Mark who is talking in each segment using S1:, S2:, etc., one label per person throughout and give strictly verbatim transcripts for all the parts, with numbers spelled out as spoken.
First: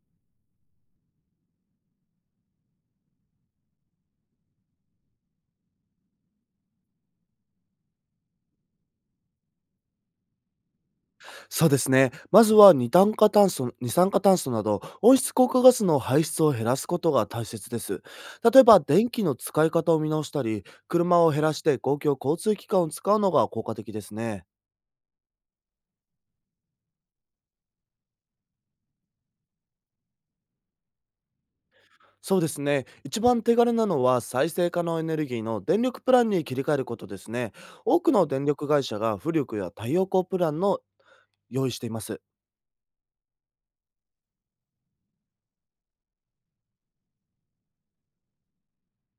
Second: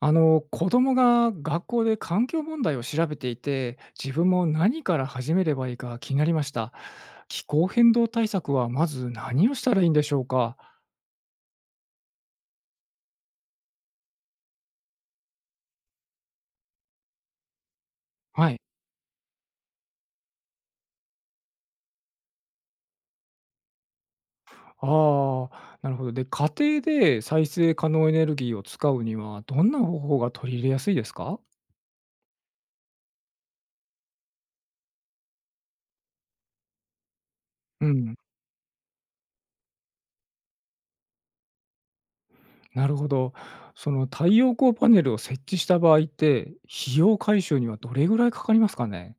S1: あの子供が学校で環境問題を調べていて、自分も何から始めればいいか気になりました。気候変動対策はまず何をしたらいいんでしょうか？
S2: そうですね。まずは二酸化炭素二酸化炭素など温室効果ガスの排出を減らすことが大切です。
S1: はい。
S2: 例えば電気の使い方を見直したり、車を減らして公共交通機関を使うのが効果的ですね。
S1: ああー。なるほど。で、家庭で再生可能エネルギーを使うにはどんな方法が取り入れやすいですか？
S2: そうですね。一番手軽なのは再生可能エネルギーの電力プランに切り替えることですね。
S1: う
S2: 多く
S1: ん。
S2: の電力会社が風力や太陽光プランの用意しています。
S1: なるほど。その太陽光パネルを設置した場合って、費用回収にはどれぐらいかかりますかね？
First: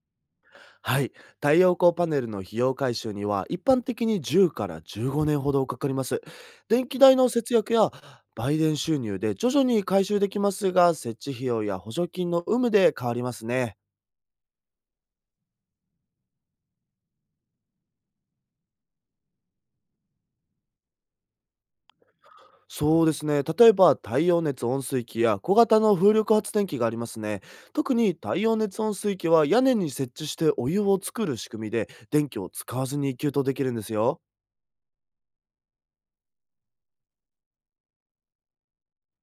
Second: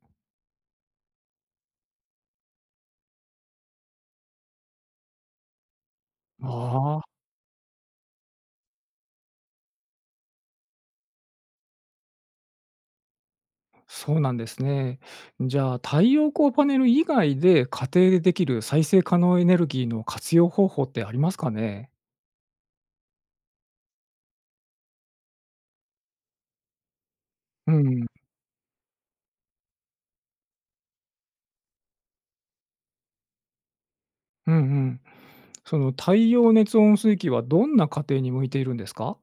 S2: はい。太陽光パネルの費用回収には、一般的にじゅうからじゅうごねんほどかかります。電
S1: あ
S2: 気
S1: あ
S2: 代
S1: ー。
S2: の節約や売電収入で徐々に回収できますが、設置費用や補助金の有無で変わりますね。
S1: そうなんですね。じゃあ、太陽光パネル以外で家庭でできる再生可能エネルギーの活用方法ってありますかね？
S2: そうですね。例えば、太陽熱温水器や小型の風力発電機がありますね。
S1: う
S2: 特
S1: ん、
S2: に太陽熱温水器は屋根に設置してお湯を作る仕組みで、電気を使わずに給湯できるんですよ。
S1: うんうん。その太陽熱温水器はどんな家庭に向いているんですか？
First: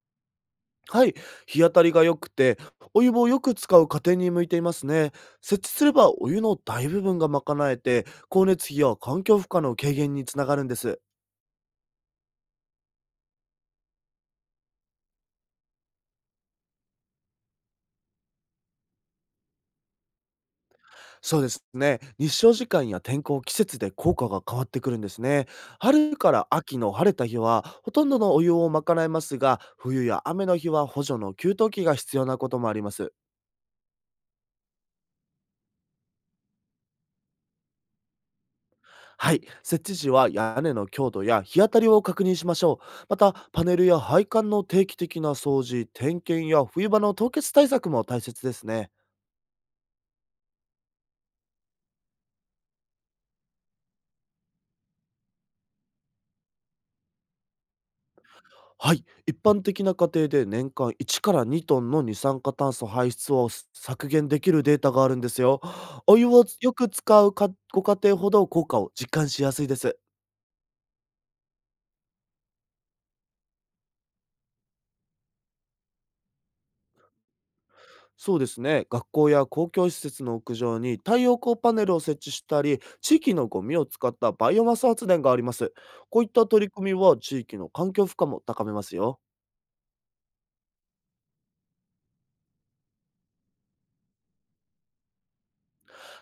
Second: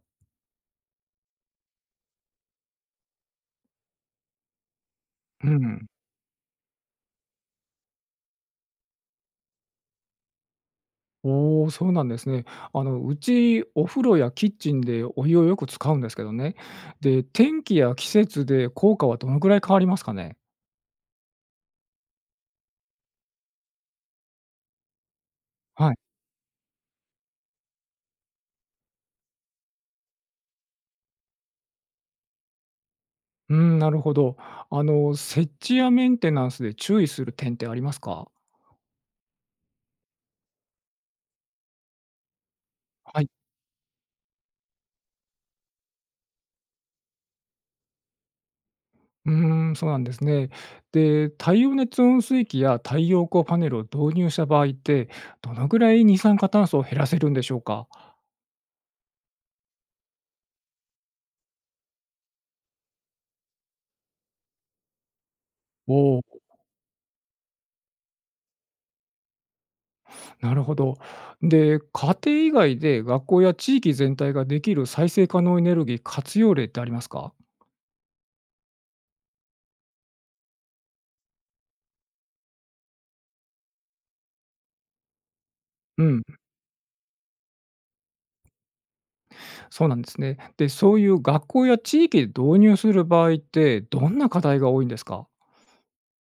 S2: はい、日当たりが良くて、お湯をよく使う家庭に向いていますね。
S1: う
S2: 設置す
S1: ん。
S2: ればお湯の大部分が賄えて、光熱費や環境負荷の軽減につながるんです。
S1: おお、そうなんですね。あの、うちお風呂やキッチンでお湯をよく使うんですけどね。で、天気や季節で効果はどのくらい変わりますかね？
S2: そうですね。日照時間や天候、季節で効果が変わってくるんですね。
S1: はい。
S2: 春から秋の晴れた日は、ほとんどのお湯を賄えますが、冬や雨の日は補助の給湯器が必要なこともあります。
S1: うん、なるほど。あの、設置やメンテナンスで注意する点ってありますか？
S2: はい、設置時は屋根の強度や日当たりを確認しましょう。ま
S1: はい。
S2: た、パネルや配管の定期的な掃除、点検や冬場の凍結対策も大切ですね。
S1: うーん、そうなんですね。で、太陽熱温水器や太陽光パネルを導入した場合って、どのぐらい二酸化炭素を減らせるんでしょうか？
S2: はい、一般的な家庭で年間いちからにトンの二酸化炭素排出を削減できるデータがあるんですよ。
S1: お
S2: お
S1: お
S2: 湯
S1: ー。
S2: をよく使うかご家庭ほど効果を実感しやすいです。
S1: なるほど。で、家庭以外で学校や地域全体ができる再生可能エネルギー活用例ってありますか？
S2: そうですね。学校や公共施設の屋上に太陽光パネルを設置したり、地域のゴミを使ったバイオマス発電があります。
S1: う
S2: こ
S1: ん、
S2: ういった取り組みは地域の環境負荷も高めますよ。
S1: そうなんですね。で、そういう学校や地域で導入する場合って、どんな課題が多いんですか？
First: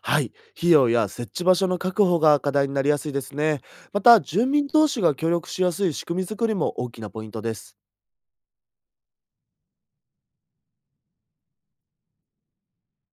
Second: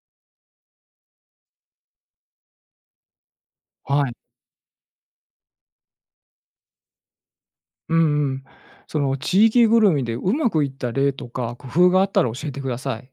S2: はい。費用や設置場所の確保が課題になりやすいですね。ま
S1: はい。
S2: た、住民同士が協力しやすい仕組み作りも大きなポイントです。
S1: うんうん。その地域ぐるみでうまくいった例とか工夫があったら教えてください。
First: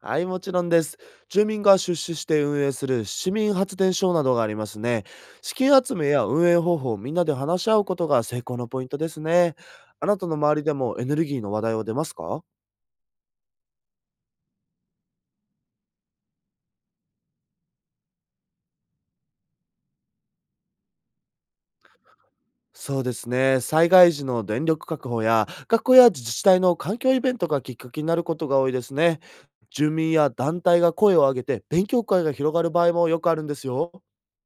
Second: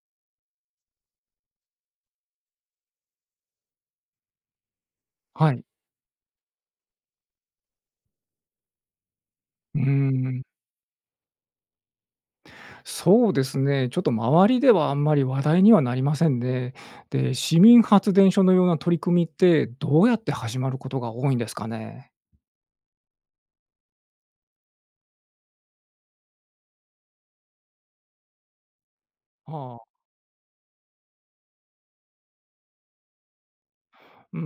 S2: はい、もちろんです。住民が出資して運営する市民発電所などがありますね。
S1: は
S2: 資
S1: い。
S2: 金集めや運営方法をみんなで話し合うことが成功のポイントですね。
S1: うー
S2: あなたの
S1: ん、
S2: 周りでもエネルギーの話題は出ますか？
S1: そうですね、ちょっと周りではあんまり話題にはなりませんね。で、市民発電所のような取り組みってどうやって始まることが多いんですかね？
S2: そうですね。災害時の電力確保や学校や自治体の環境イベントがきっかけになることが多いですね。
S1: ああ、
S2: 住民や団体が声を上げて勉強会が広がる場合もよくあるんですよ。
S1: うー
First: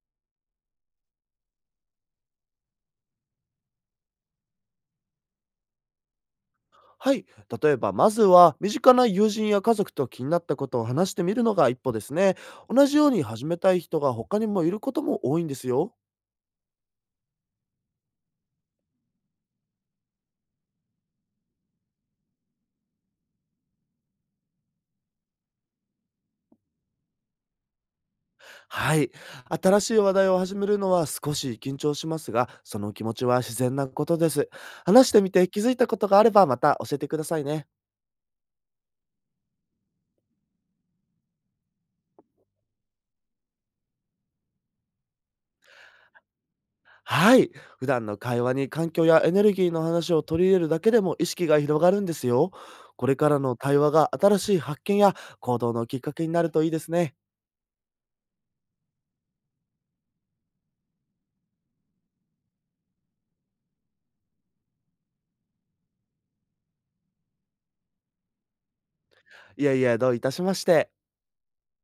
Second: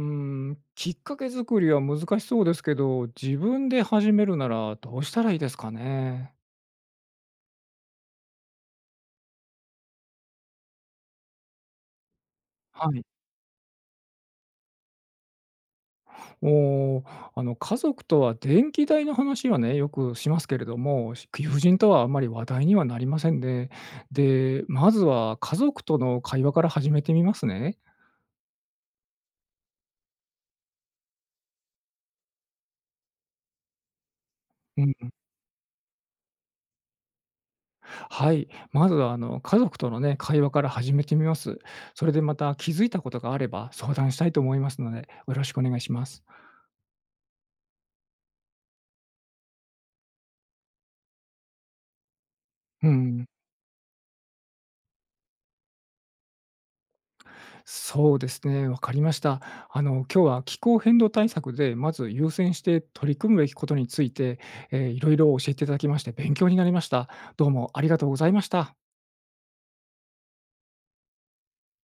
S1: ん、きっかけ作りは難しそうですけど、自分で始めるならどうしたらいいですかね？
S2: はい。例えば、まずは、身近な友人や家族と気になったことを話してみるのが一歩ですね。同
S1: は
S2: じ
S1: い。
S2: ように始めたい人が他にもいることも多いんですよ。
S1: おお、あの家族とは電気代の話はね、よくしますけれども、し友人とはあんまり話題にはなりませんね。で、まずは家族との会話から始めてみますね。
S2: はい。新しい話題を始めるのは少し緊張しますが、その気持ちは自然なことです。
S1: う
S2: 話
S1: ん、
S2: してみて気づいたことがあれば、また教えてくださいね。
S1: はい。まずは、あの、家族とのね、会話から始めてみます。それでまた気づいたことがあれば相談したいと思いますので、よろしくお願いします。
S2: はい。普段の会話に環境やエネルギーの話を取り入れるだけでも意識が広がるんですよ。
S1: う
S2: これ
S1: ん、
S2: からの対話が新しい発見や行動のきっかけになるといいですね。
S1: そうですね、わかりました。あの、今日は気候変動対策で、まず優先して取り組むべきことについて、えー、いろいろ教えていただきまして勉強になりました。どうもありがとうございました。
S2: いやいや、どういたしまして。